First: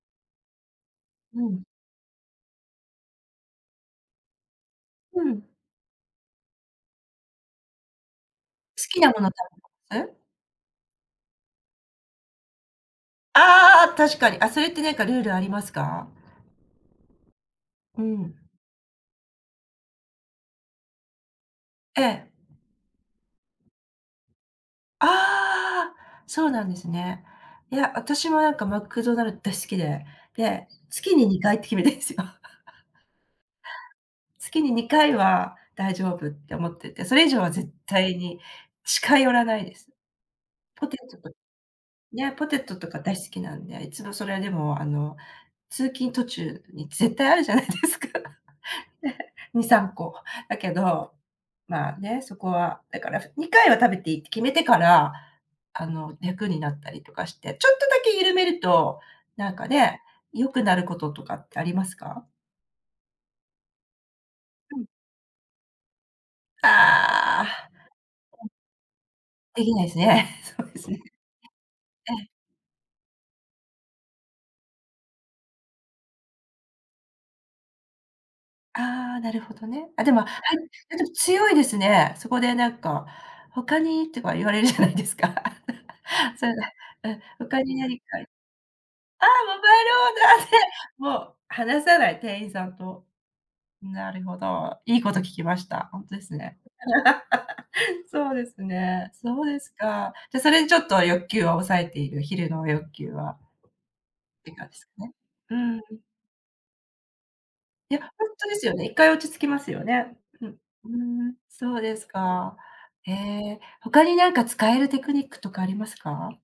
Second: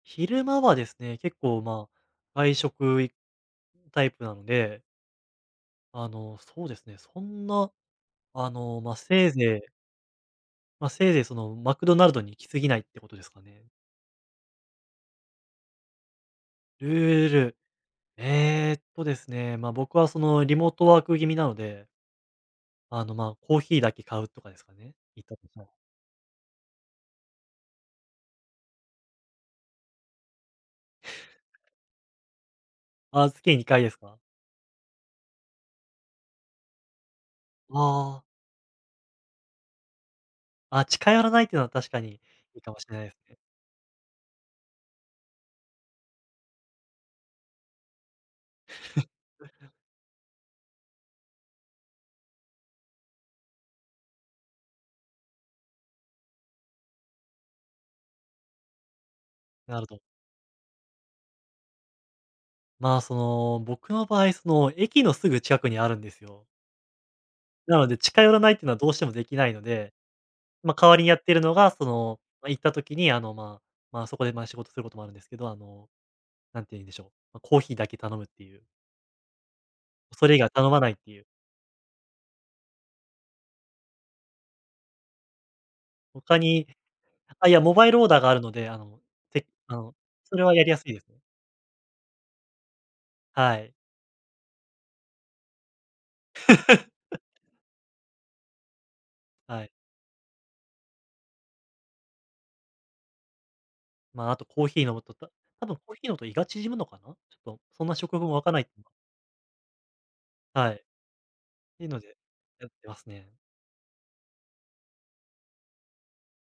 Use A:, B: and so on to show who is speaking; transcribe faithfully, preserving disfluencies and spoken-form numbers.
A: 昼間はですね、結
B: う
A: 構、
B: ん。
A: ま、外食いタイプなので。
B: うん。
A: あのそうですね、そんな、あの、
B: 好
A: ま、
B: きなも
A: せ
B: の
A: い
B: た
A: ぜい
B: す？
A: ま、せいぜいその、マクドナルドに行きすぎないってことですかね。
B: ああ、確かに。あ、それってなんかルールありますか？
A: ルール、
B: うん。
A: えっとですね、ま、僕はそのリモートワーク気味なので
B: ええ。
A: あのま、コーヒーだけ買うとかですかね。
B: ああ、そうなんですね。いや、私もなんかマクドナルド大好きで、で、月ににかいって決めてんすよ。
A: ああ、月にかいですか？
B: 月ににかいは大丈夫って思ってて、それ以上は絶
A: あ
B: 対
A: あ。
B: に近寄らないです。
A: あ、
B: ポテ
A: 近
B: ト
A: 寄ら
B: と。
A: ないっていうのは、確かに
B: いや、ポテ
A: いいか
B: ト
A: も
B: と
A: しれ
B: か
A: ない
B: 大
A: す
B: 好
A: ね。
B: きなんで、いつもそれはでも、あの通勤途中に絶対あるじゃないですか。に、さんこ。だけど、まあね、そこは、だから、にかいは食べていいって決めてから、あの、楽になったりとかして、ちょっとだけ緩めると、なんか
A: なるほど。
B: ね、良くなることとかってありますか？
A: まあ、その、僕の場合、その
B: うん。
A: 駅のすぐ近くにあるんですよ。
B: ああ。
A: なので、近寄らな いっていうのはどうしてもできないの
B: できない
A: で。
B: すね。そう
A: ま、
B: で
A: 代
B: す
A: わ
B: ね。
A: りにやっているのが、そ
B: え
A: の、
B: え。
A: ま、行った時にあのまあ、まあ、そこでまあ、仕事することもあるんですけど、あのなんていうんでしょう、あコーヒーだけ頼むっていう。
B: ああ、なるほどね。あ、でも、あ
A: それ以外頼まないっ
B: やでも
A: ていう。
B: 強いですね。そこでなんか、「他に」とか言われるじゃないですか。
A: 他
B: そう
A: に、
B: だ。うん。
A: あ、いや、
B: 他
A: モ
B: に
A: バイ
B: 何
A: ル
B: か？
A: オーダーがあるので、あの、
B: ああ、
A: て
B: モ
A: あ
B: バイル
A: の、
B: オー
A: それ
B: ダー
A: は
B: で、
A: やりやすいですね。
B: もう話さない、店員さんと。
A: はい。
B: なるほど、いいこと聞きました。ほんとですね。そうですね。そうで
A: はい。
B: すか。じゃ、それでちょっと欲求を抑えている、昼の欲求は。
A: まあ、あ
B: っ
A: と
B: て
A: コー
B: 感じ
A: ヒ
B: す
A: ー
B: か
A: 飲む
B: ね？
A: と、た
B: う
A: 多分
B: ん。
A: コーヒー飲むと胃が縮むのかな？ちょっとそんな
B: や、
A: 食
B: ほ
A: 分
B: ん
A: わ
B: と
A: か
B: で
A: な
B: す
A: い。
B: よね。いっかい落ち着きますよね。うん。
A: はい。っ
B: ふーん、そう
A: ていう
B: で
A: の
B: す
A: で、
B: か。
A: やってます
B: へ
A: ね。
B: え。他になんか使えるテクニックとかありますか？